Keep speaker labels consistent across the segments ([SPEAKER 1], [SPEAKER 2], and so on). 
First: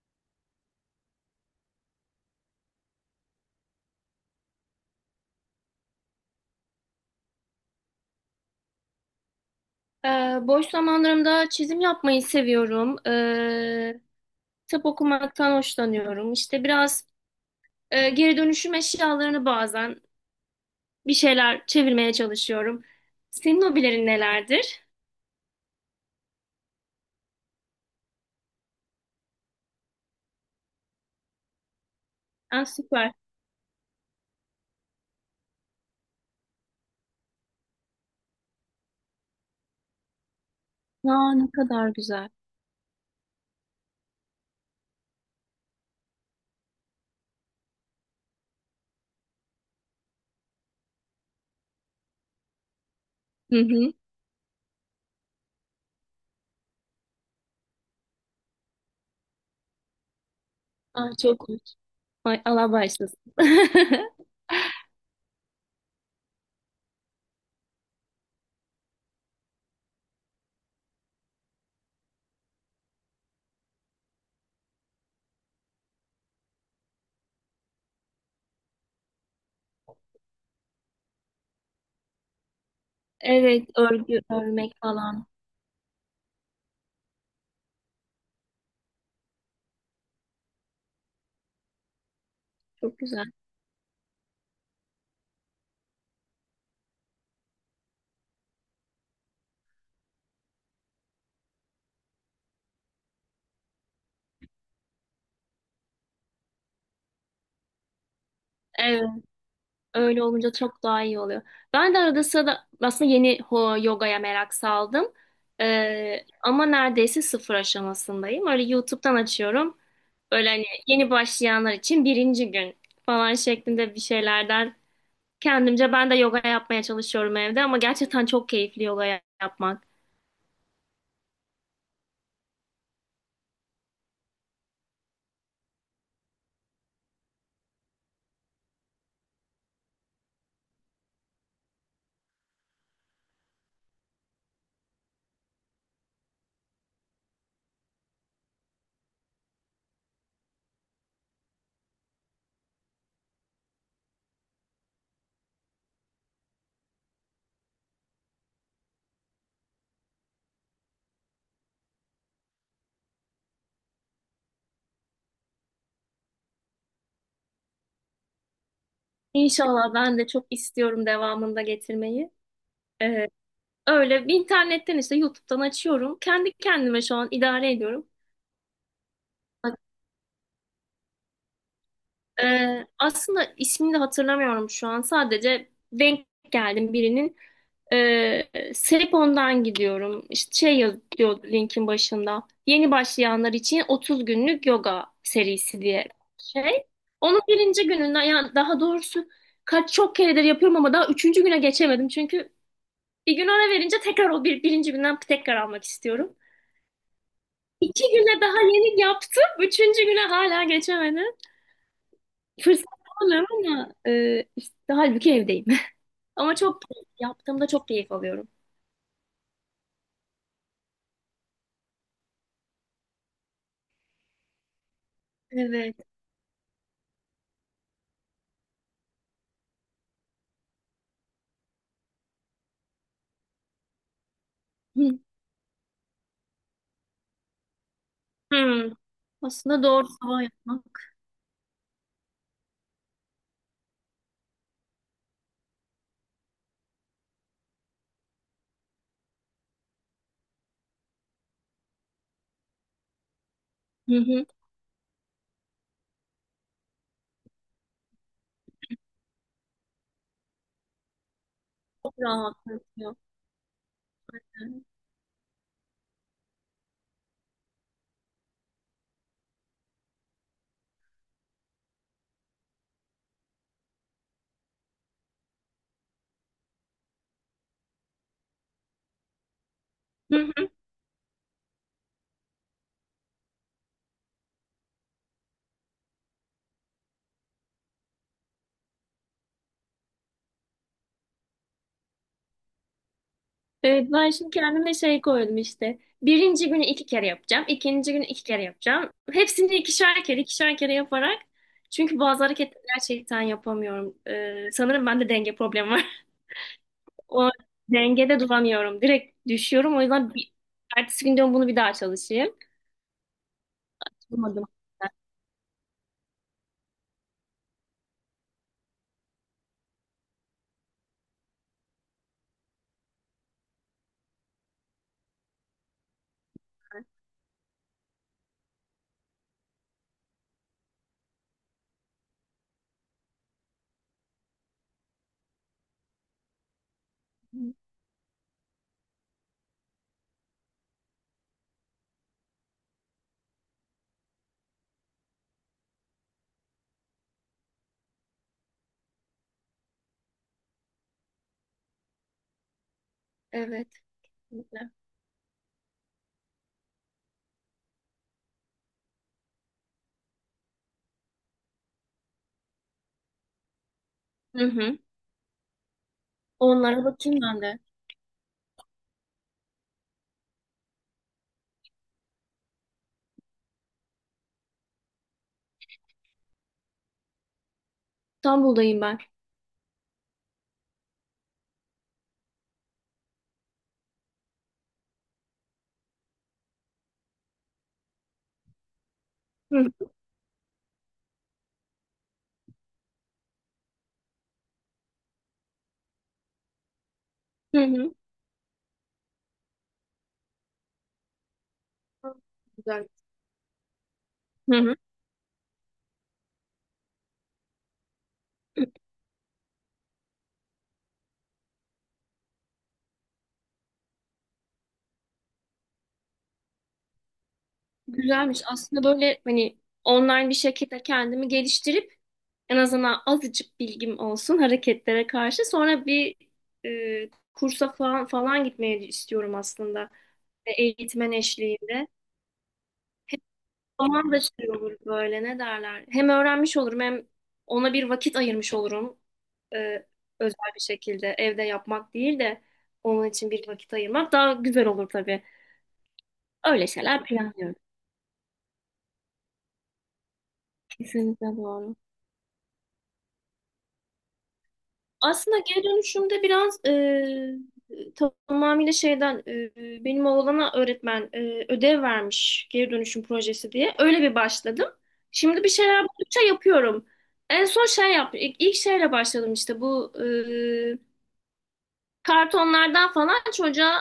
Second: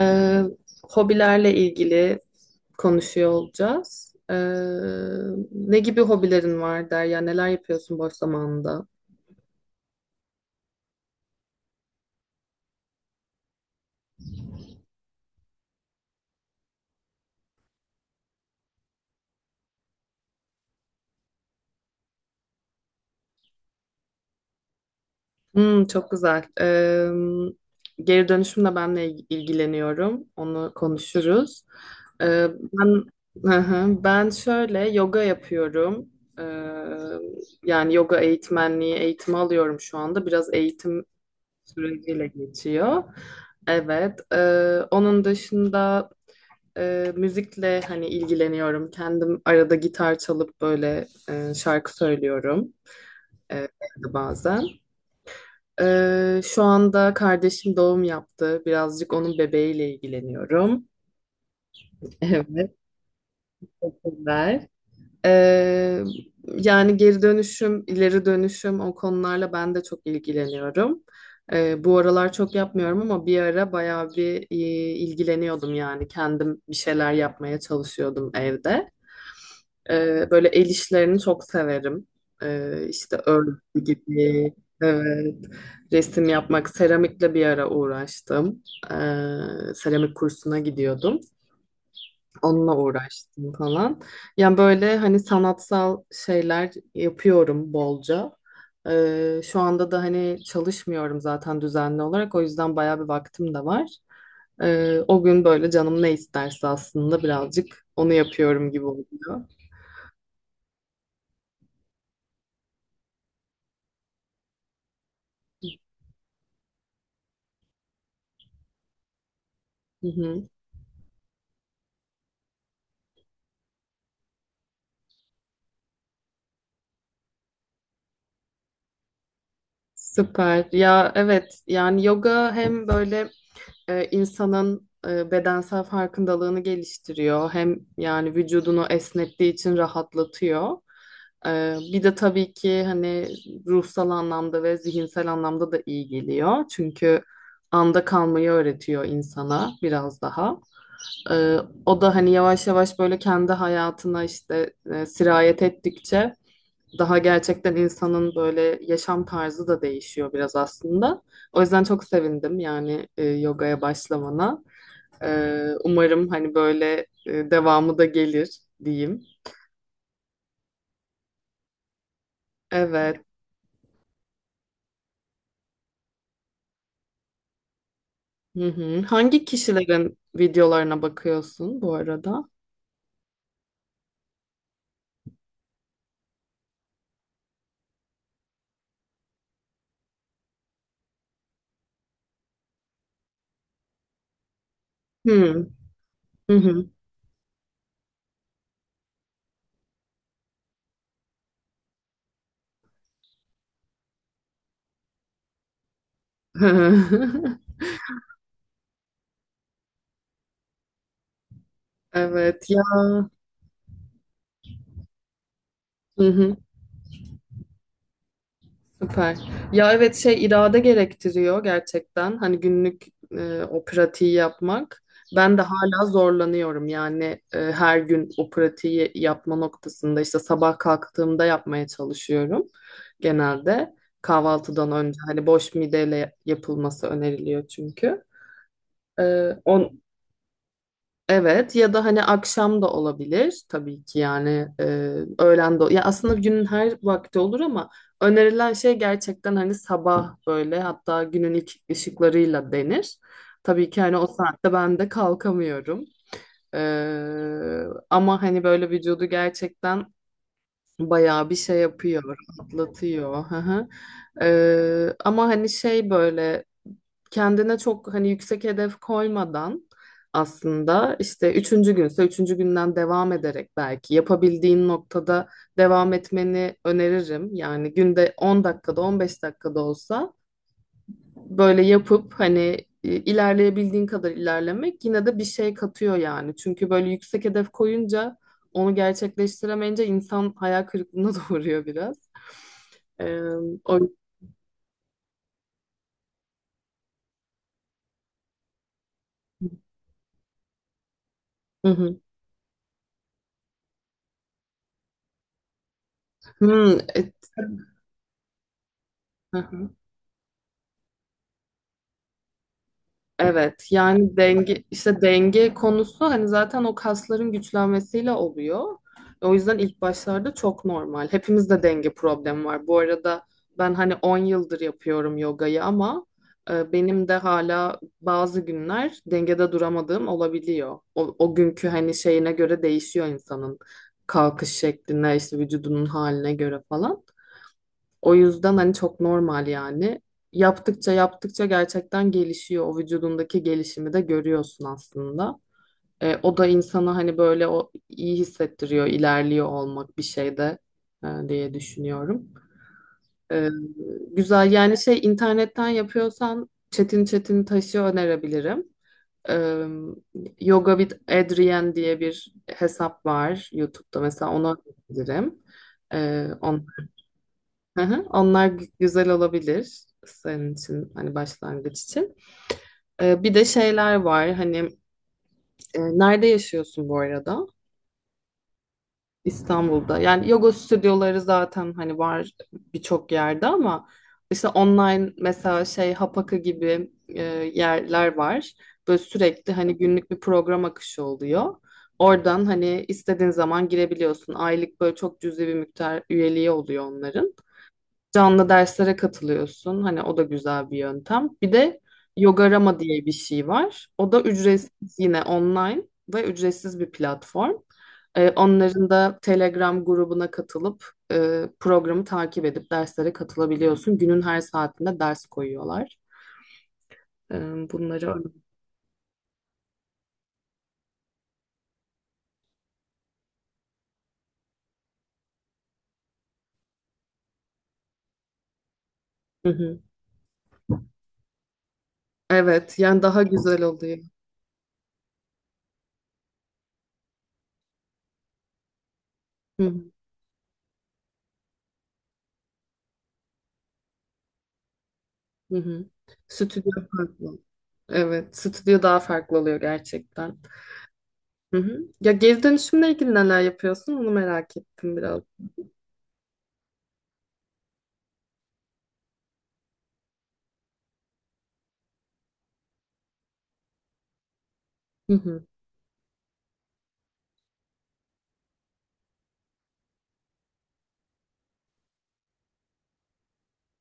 [SPEAKER 1] Ee, Hobilerle ilgili konuşuyor olacağız. Ne gibi hobilerin var der ya, neler yapıyorsun boş zamanında?
[SPEAKER 2] Boş zamanlarımda çizim yapmayı seviyorum. Kitap okumaktan hoşlanıyorum. İşte biraz geri dönüşüm eşyalarını bazen bir şeyler çevirmeye çalışıyorum. Senin hobilerin nelerdir?
[SPEAKER 1] Hmm, çok güzel. Geri dönüşümle ben de ilgileniyorum. Onu konuşuruz. Ee,
[SPEAKER 2] Ah,
[SPEAKER 1] ben
[SPEAKER 2] süper.
[SPEAKER 1] Hı hı. Ben şöyle yoga yapıyorum. Ee, Yani yoga eğitmenliği eğitimi alıyorum şu anda. Biraz eğitim
[SPEAKER 2] Aa, ne kadar
[SPEAKER 1] süreciyle
[SPEAKER 2] güzel.
[SPEAKER 1] geçiyor. Evet. Onun dışında müzikle hani ilgileniyorum. Kendim arada gitar çalıp böyle şarkı söylüyorum
[SPEAKER 2] Hı hı.
[SPEAKER 1] evde bazen. Şu anda kardeşim doğum yaptı. Birazcık onun bebeğiyle ilgileniyorum.
[SPEAKER 2] Ah, çok hoş. Ay, Allah
[SPEAKER 1] Evet,
[SPEAKER 2] bağışlasın.
[SPEAKER 1] teşekkürler. E, Yani geri dönüşüm, ileri dönüşüm o konularla ben de çok ilgileniyorum. Bu aralar çok yapmıyorum ama bir ara bayağı bir ilgileniyordum, yani kendim bir şeyler yapmaya çalışıyordum evde. Böyle el işlerini çok severim. İşte örgü
[SPEAKER 2] Evet, örgü
[SPEAKER 1] gibi,
[SPEAKER 2] örmek falan.
[SPEAKER 1] evet, resim yapmak, seramikle bir ara uğraştım. Seramik kursuna gidiyordum. Onunla
[SPEAKER 2] Çok güzel.
[SPEAKER 1] uğraştım falan. Yani böyle hani sanatsal şeyler yapıyorum bolca. Şu anda da hani çalışmıyorum zaten düzenli olarak. O yüzden bayağı bir vaktim de var. O gün böyle canım ne isterse aslında birazcık onu yapıyorum gibi
[SPEAKER 2] Evet.
[SPEAKER 1] oluyor.
[SPEAKER 2] Öyle olunca çok daha iyi oluyor. Ben de arada sırada aslında yeni yogaya merak saldım. Ama neredeyse sıfır aşamasındayım. Öyle YouTube'dan açıyorum.
[SPEAKER 1] Hı hı.
[SPEAKER 2] Böyle hani yeni başlayanlar için birinci gün falan şeklinde bir şeylerden kendimce ben de yoga yapmaya çalışıyorum evde, ama gerçekten çok keyifli yoga yapmak.
[SPEAKER 1] Süper. Ya evet, yani yoga hem böyle insanın bedensel farkındalığını geliştiriyor, hem yani vücudunu esnettiği için rahatlatıyor. Bir de tabii ki hani ruhsal anlamda ve zihinsel anlamda da iyi geliyor. Çünkü anda kalmayı öğretiyor insana biraz daha. E, O da hani yavaş yavaş böyle kendi hayatına işte sirayet ettikçe daha gerçekten insanın böyle yaşam tarzı da değişiyor biraz aslında. O yüzden çok sevindim yani yogaya başlamana. Umarım hani böyle devamı da gelir diyeyim.
[SPEAKER 2] İnşallah ben de çok istiyorum devamında getirmeyi.
[SPEAKER 1] Evet.
[SPEAKER 2] Ee, Öyle bir internetten işte YouTube'dan açıyorum. Kendi kendime şu an idare ediyorum.
[SPEAKER 1] Hı hı. Hangi kişilerin videolarına bakıyorsun bu arada?
[SPEAKER 2] Aslında ismini de hatırlamıyorum şu an. Sadece denk geldim birinin. Selepon'dan gidiyorum. İşte şey yazıyor linkin başında. Yeni başlayanlar için 30 günlük yoga
[SPEAKER 1] Hı
[SPEAKER 2] serisi diye
[SPEAKER 1] hı. Hı.
[SPEAKER 2] şey. Onun birinci gününden, yani daha doğrusu kaç çok keredir yapıyorum ama daha üçüncü güne geçemedim. Çünkü bir gün ara verince tekrar o birinci günden tekrar almak istiyorum. İki güne daha yeni yaptım. Üçüncü güne hala geçemedim.
[SPEAKER 1] Evet ya.
[SPEAKER 2] Fırsat bulamıyorum ama işte halbuki evdeyim.
[SPEAKER 1] Hı
[SPEAKER 2] Ama
[SPEAKER 1] hı.
[SPEAKER 2] çok yaptığımda çok keyif alıyorum.
[SPEAKER 1] Süper. Ya evet, şey, irade gerektiriyor gerçekten. Hani günlük o pratiği yapmak. Ben de
[SPEAKER 2] Evet.
[SPEAKER 1] hala zorlanıyorum yani her gün o pratiği yapma noktasında, işte sabah kalktığımda yapmaya çalışıyorum genelde. Kahvaltıdan önce
[SPEAKER 2] Hı.
[SPEAKER 1] hani boş mideyle yapılması öneriliyor çünkü.
[SPEAKER 2] Hı.
[SPEAKER 1] E,
[SPEAKER 2] Aslında
[SPEAKER 1] on,
[SPEAKER 2] doğru sabah yapmak.
[SPEAKER 1] Evet, ya da hani akşam da olabilir tabii ki, yani öğlen de ya, aslında günün her vakti olur ama önerilen şey gerçekten hani sabah böyle, hatta günün ilk ışıklarıyla denir. Tabii ki hani
[SPEAKER 2] Hı
[SPEAKER 1] o
[SPEAKER 2] hı.
[SPEAKER 1] saatte ben de kalkamıyorum. E, Ama hani böyle vücudu gerçekten bayağı bir şey
[SPEAKER 2] Çok
[SPEAKER 1] yapıyor,
[SPEAKER 2] rahatlatıyor.
[SPEAKER 1] atlatıyor.
[SPEAKER 2] Hı
[SPEAKER 1] Ama hani şey böyle, kendine çok hani yüksek hedef koymadan, aslında işte üçüncü günse üçüncü günden devam ederek belki yapabildiğin noktada devam etmeni öneririm. Yani günde 10 dakikada 15 dakikada olsa
[SPEAKER 2] hı.
[SPEAKER 1] böyle yapıp hani ilerleyebildiğin kadar ilerlemek yine de bir şey katıyor yani. Çünkü böyle yüksek hedef koyunca onu gerçekleştiremeyince insan hayal kırıklığına doğruyor biraz. Ee, o...
[SPEAKER 2] Evet, ben şimdi kendime şey koydum işte. Birinci günü iki kere yapacağım. İkinci günü iki kere yapacağım. Hepsini ikişer kere, ikişer kere yaparak.
[SPEAKER 1] Hı
[SPEAKER 2] Çünkü
[SPEAKER 1] hı.
[SPEAKER 2] bazı hareketleri gerçekten yapamıyorum. Sanırım bende denge problemi var.
[SPEAKER 1] Hmm,
[SPEAKER 2] O, dengede duramıyorum. Direkt
[SPEAKER 1] e-
[SPEAKER 2] düşüyorum. O yüzden ertesi gün diyorum bunu bir daha çalışayım.
[SPEAKER 1] Evet, yani
[SPEAKER 2] Bulamadım.
[SPEAKER 1] denge, işte denge konusu hani zaten o kasların güçlenmesiyle oluyor. O yüzden ilk başlarda çok normal. Hepimizde denge problemi var. Bu arada ben hani 10 yıldır yapıyorum yogayı ama benim de hala bazı günler dengede duramadığım olabiliyor. O günkü hani şeyine göre değişiyor insanın kalkış şekline, işte vücudunun haline göre falan. O yüzden hani çok normal yani. Yaptıkça yaptıkça gerçekten gelişiyor. O vücudundaki gelişimi de görüyorsun aslında. O da insana hani böyle o iyi hissettiriyor, ilerliyor olmak bir şeyde diye düşünüyorum. E,
[SPEAKER 2] Evet.
[SPEAKER 1] Güzel, yani şey internetten yapıyorsan Çetin Taş'ı önerebilirim. E, Yoga with Adrian diye bir hesap var YouTube'da, mesela
[SPEAKER 2] Hı
[SPEAKER 1] onu
[SPEAKER 2] hı.
[SPEAKER 1] önerebilirim. E, on-
[SPEAKER 2] Onlara bakayım ben de.
[SPEAKER 1] Hı hı, onlar güzel olabilir senin için hani başlangıç için. Bir de şeyler var hani, nerede yaşıyorsun bu arada?
[SPEAKER 2] İstanbul'dayım ben.
[SPEAKER 1] İstanbul'da. Yani yoga stüdyoları zaten hani var birçok yerde ama işte online mesela şey Hapaka gibi yerler var. Böyle sürekli
[SPEAKER 2] Hı
[SPEAKER 1] hani
[SPEAKER 2] hı.
[SPEAKER 1] günlük bir program akışı oluyor. Oradan hani istediğin zaman girebiliyorsun. Aylık böyle çok cüzi bir miktar üyeliği oluyor onların.
[SPEAKER 2] Hı. Hı.
[SPEAKER 1] Canlı derslere katılıyorsun. Hani o da güzel bir yöntem. Bir de Yogarama
[SPEAKER 2] Güzel.
[SPEAKER 1] diye bir şey var. O da
[SPEAKER 2] Hı hı.
[SPEAKER 1] ücretsiz, yine online ve ücretsiz bir platform. Onların da Telegram grubuna katılıp programı takip edip derslere katılabiliyorsun. Günün her saatinde ders koyuyorlar. Ee, Bunları.
[SPEAKER 2] Güzelmiş. Aslında böyle hani online bir şekilde kendimi geliştirip en azından azıcık bilgim olsun hareketlere karşı. Sonra bir kursa falan falan gitmeyi istiyorum
[SPEAKER 1] Hı hı.
[SPEAKER 2] aslında. Eğitmen eşliğinde.
[SPEAKER 1] Evet, yani daha güzel oluyor.
[SPEAKER 2] Zaman da şey olur böyle, ne derler. Hem öğrenmiş olurum, hem ona bir vakit ayırmış olurum.
[SPEAKER 1] Hı
[SPEAKER 2] Ee,
[SPEAKER 1] hı.
[SPEAKER 2] Özel bir şekilde evde yapmak değil de onun için bir vakit ayırmak daha güzel olur tabii.
[SPEAKER 1] Hı hı.
[SPEAKER 2] Öyle
[SPEAKER 1] Stüdyo
[SPEAKER 2] şeyler
[SPEAKER 1] farklı.
[SPEAKER 2] planlıyorum.
[SPEAKER 1] Evet, stüdyo daha farklı oluyor gerçekten.
[SPEAKER 2] Kesinlikle
[SPEAKER 1] Hı
[SPEAKER 2] doğru.
[SPEAKER 1] hı. Ya geri dönüşümle ilgili neler yapıyorsun? Onu merak ettim biraz.
[SPEAKER 2] Aslında geri dönüşümde biraz tamamıyla şeyden, benim oğlana öğretmen ödev vermiş geri dönüşüm projesi diye. Öyle bir başladım.
[SPEAKER 1] Hı
[SPEAKER 2] Şimdi
[SPEAKER 1] hı.
[SPEAKER 2] bir şeyler buldukça yapıyorum. En son şey yaptım. İlk şeyle başladım, işte bu kartonlardan falan çocuğa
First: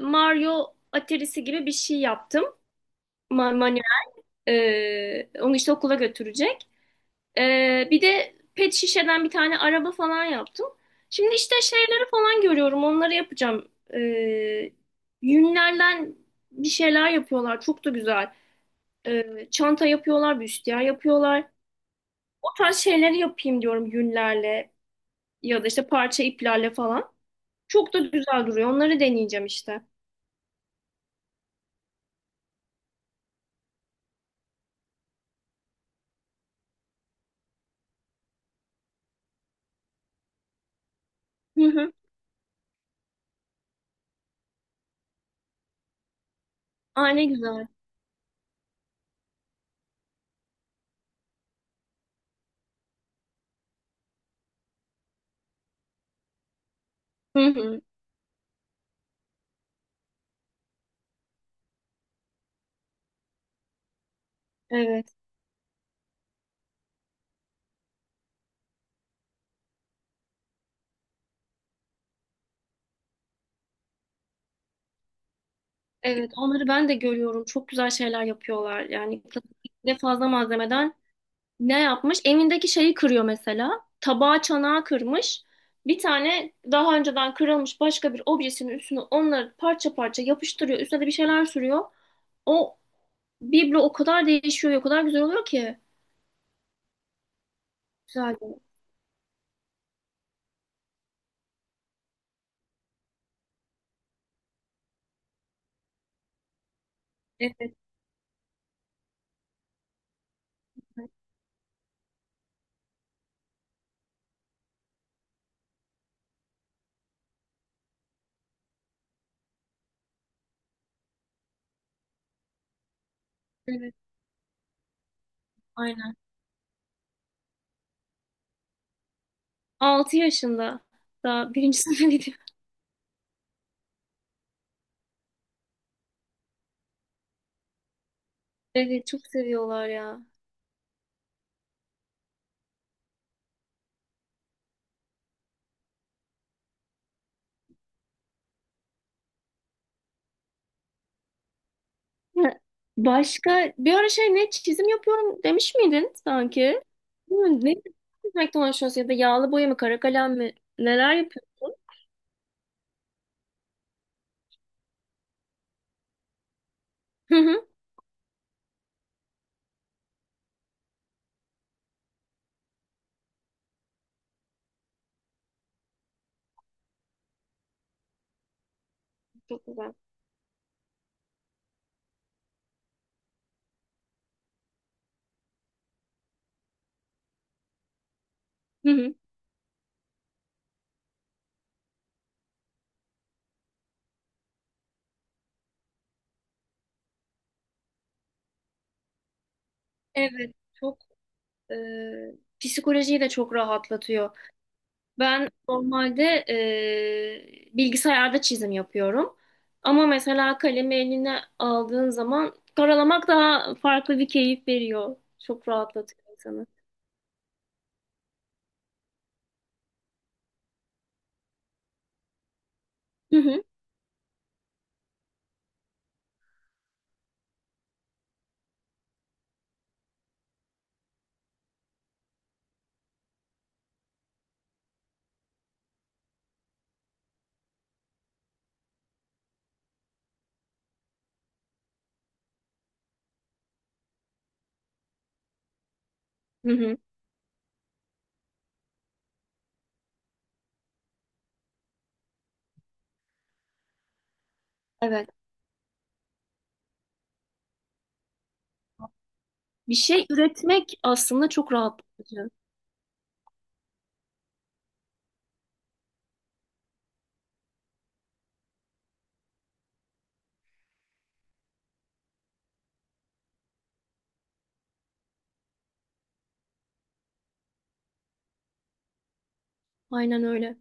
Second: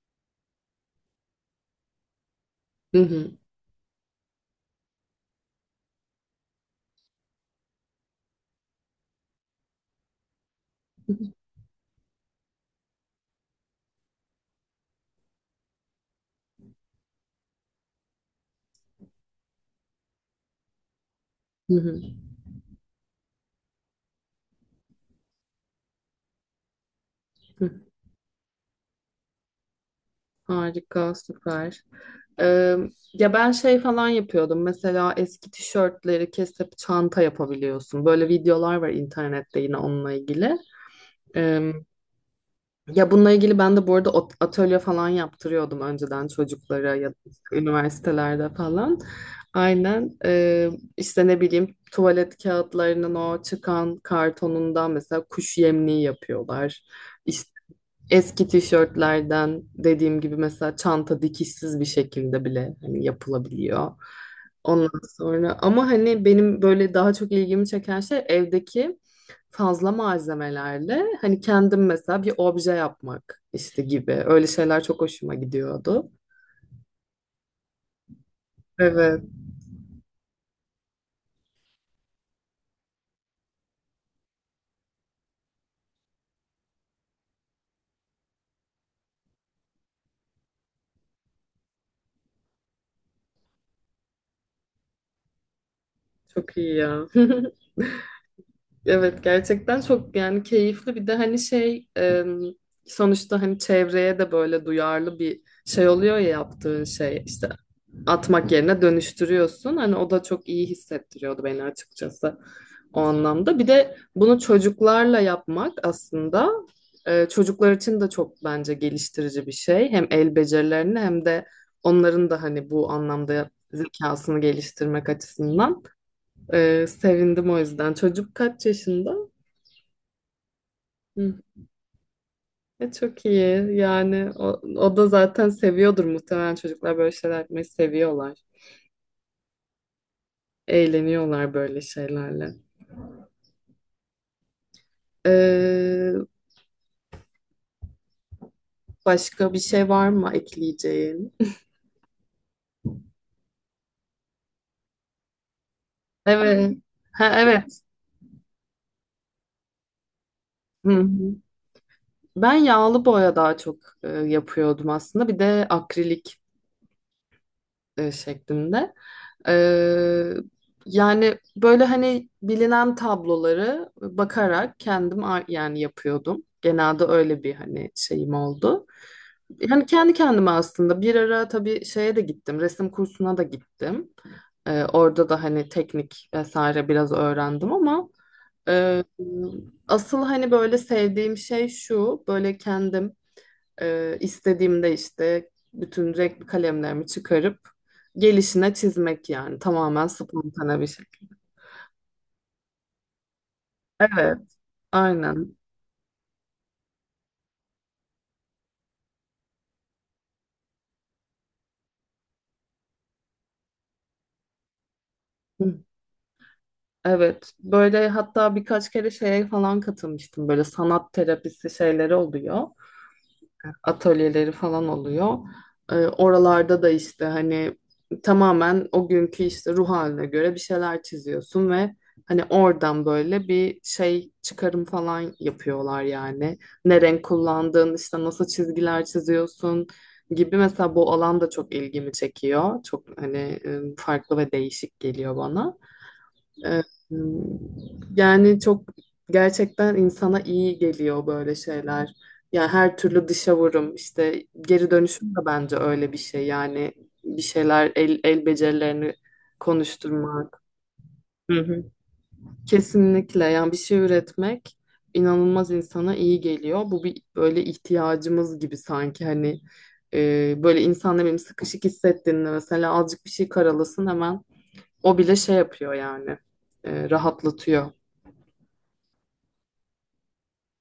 [SPEAKER 2] Mario Atari'si gibi bir şey yaptım.
[SPEAKER 1] Hı hı.
[SPEAKER 2] Manuel. Onu işte okula götürecek. Bir de pet şişeden bir tane araba falan yaptım.
[SPEAKER 1] Hı
[SPEAKER 2] Şimdi işte şeyleri falan görüyorum. Onları yapacağım. Yünlerden bir şeyler yapıyorlar. Çok da güzel. Çanta yapıyorlar, büstiyer yapıyorlar.
[SPEAKER 1] hı.
[SPEAKER 2] O tarz şeyleri yapayım diyorum yünlerle ya da işte parça iplerle falan.
[SPEAKER 1] Hı hı.
[SPEAKER 2] Çok da güzel duruyor. Onları deneyeceğim işte.
[SPEAKER 1] Harika, süper. Ee, Ya ben şey falan yapıyordum. Mesela eski tişörtleri kesip çanta yapabiliyorsun. Böyle videolar var internette, yine onunla ilgili.
[SPEAKER 2] Hı
[SPEAKER 1] Ee,
[SPEAKER 2] hı.
[SPEAKER 1] Ya bununla ilgili ben de bu arada atölye falan yaptırıyordum önceden, çocuklara ya da
[SPEAKER 2] Ay, ne
[SPEAKER 1] işte
[SPEAKER 2] güzel.
[SPEAKER 1] üniversitelerde falan. Aynen. İşte ne bileyim, tuvalet kağıtlarının o çıkan kartonundan mesela kuş yemliği yapıyorlar.
[SPEAKER 2] Hı
[SPEAKER 1] İşte
[SPEAKER 2] hı.
[SPEAKER 1] eski tişörtlerden dediğim gibi mesela çanta dikişsiz bir şekilde bile hani yapılabiliyor. Ondan
[SPEAKER 2] Evet.
[SPEAKER 1] sonra ama hani benim böyle daha çok ilgimi çeken şey evdeki fazla malzemelerle hani kendim mesela bir obje yapmak işte gibi. Öyle şeyler çok hoşuma gidiyordu.
[SPEAKER 2] Evet, onları ben de görüyorum. Çok güzel şeyler yapıyorlar. Yani
[SPEAKER 1] Evet,
[SPEAKER 2] de fazla malzemeden ne yapmış? Evindeki şeyi kırıyor mesela. Tabağı çanağı kırmış. Bir tane daha önceden kırılmış başka bir objesinin üstüne onları parça parça yapıştırıyor. Üstüne de bir şeyler sürüyor. O biblo o kadar değişiyor, o kadar güzel oluyor ki.
[SPEAKER 1] çok iyi ya.
[SPEAKER 2] Güzel.
[SPEAKER 1] Evet, gerçekten çok yani keyifli, bir de hani şey, sonuçta hani çevreye de böyle duyarlı bir şey oluyor ya, yaptığın şey işte
[SPEAKER 2] Evet, evet,
[SPEAKER 1] atmak yerine dönüştürüyorsun. Hani o da çok iyi hissettiriyordu beni açıkçası o anlamda. Bir de bunu çocuklarla yapmak aslında çocuklar için de çok bence geliştirici bir şey. Hem el becerilerini hem de onların da hani bu anlamda
[SPEAKER 2] evet.
[SPEAKER 1] zekasını geliştirmek açısından.
[SPEAKER 2] Aynen.
[SPEAKER 1] Sevindim o yüzden. Çocuk kaç yaşında?
[SPEAKER 2] 6 yaşında.
[SPEAKER 1] Hı.
[SPEAKER 2] Daha birinci sınıfa gidiyor.
[SPEAKER 1] Çok iyi. Yani o da zaten seviyordur muhtemelen, çocuklar böyle şeyler yapmayı seviyorlar.
[SPEAKER 2] Evet, çok seviyorlar ya.
[SPEAKER 1] Eğleniyorlar böyle şeylerle. Ee, Başka bir şey var mı ekleyeceğin?
[SPEAKER 2] Ha, başka bir ara şey, ne çizim yapıyorum demiş miydin
[SPEAKER 1] Evet.
[SPEAKER 2] sanki?
[SPEAKER 1] Ha,
[SPEAKER 2] Değil mi? Ne
[SPEAKER 1] evet.
[SPEAKER 2] çizmekten hoşlanıyorsun, ya da yağlı boya mı, kara kalem mi,
[SPEAKER 1] Hı
[SPEAKER 2] neler
[SPEAKER 1] hı.
[SPEAKER 2] yapıyorsun?
[SPEAKER 1] Ben yağlı boya daha çok yapıyordum aslında. Bir de akrilik
[SPEAKER 2] Hı hı.
[SPEAKER 1] şeklinde. Ee, Yani böyle hani bilinen tabloları bakarak kendim yani yapıyordum. Genelde öyle bir hani şeyim oldu.
[SPEAKER 2] Çok
[SPEAKER 1] Yani
[SPEAKER 2] güzel.
[SPEAKER 1] kendi kendime aslında bir ara tabii şeye de gittim, resim kursuna da gittim. Orada da hani teknik vesaire biraz öğrendim ama
[SPEAKER 2] Hı
[SPEAKER 1] e,
[SPEAKER 2] hı.
[SPEAKER 1] asıl hani böyle sevdiğim şey şu, böyle kendim istediğimde işte bütün renkli kalemlerimi çıkarıp gelişine çizmek, yani tamamen
[SPEAKER 2] Evet,
[SPEAKER 1] spontane bir
[SPEAKER 2] çok
[SPEAKER 1] şekilde.
[SPEAKER 2] e, psikolojiyi de çok
[SPEAKER 1] Evet,
[SPEAKER 2] rahatlatıyor. Ben
[SPEAKER 1] aynen.
[SPEAKER 2] normalde bilgisayarda çizim yapıyorum. Ama mesela kalemi eline aldığın zaman karalamak daha farklı bir keyif veriyor. Çok
[SPEAKER 1] Hı.
[SPEAKER 2] rahatlatıyor insanı.
[SPEAKER 1] Evet, böyle hatta birkaç kere şeye falan katılmıştım. Böyle sanat terapisi şeyleri oluyor.
[SPEAKER 2] Hı hı.
[SPEAKER 1] Atölyeleri falan oluyor. Oralarda da işte hani tamamen o günkü işte ruh haline göre bir şeyler çiziyorsun ve hani oradan böyle bir şey çıkarım falan yapıyorlar yani. Ne renk kullandığın, işte nasıl çizgiler çiziyorsun gibi, mesela bu alan da çok ilgimi çekiyor. Çok hani farklı ve değişik geliyor bana.
[SPEAKER 2] Hı
[SPEAKER 1] Ee,
[SPEAKER 2] hı.
[SPEAKER 1] Yani çok, gerçekten insana iyi geliyor böyle şeyler. Yani her türlü dışa vurum, işte geri dönüşüm
[SPEAKER 2] Evet.
[SPEAKER 1] de bence öyle bir şey. Yani bir şeyler, el becerilerini
[SPEAKER 2] Bir şey
[SPEAKER 1] konuşturmak.
[SPEAKER 2] üretmek aslında
[SPEAKER 1] Hı
[SPEAKER 2] çok
[SPEAKER 1] hı.
[SPEAKER 2] rahatlatıcı.
[SPEAKER 1] Kesinlikle, yani bir şey üretmek inanılmaz insana iyi geliyor. Bu bir böyle ihtiyacımız gibi sanki hani, böyle insan ne bileyim sıkışık hissettiğinde mesela azıcık bir şey karalasın, hemen o bile şey yapıyor yani, rahatlatıyor.
[SPEAKER 2] Aynen öyle.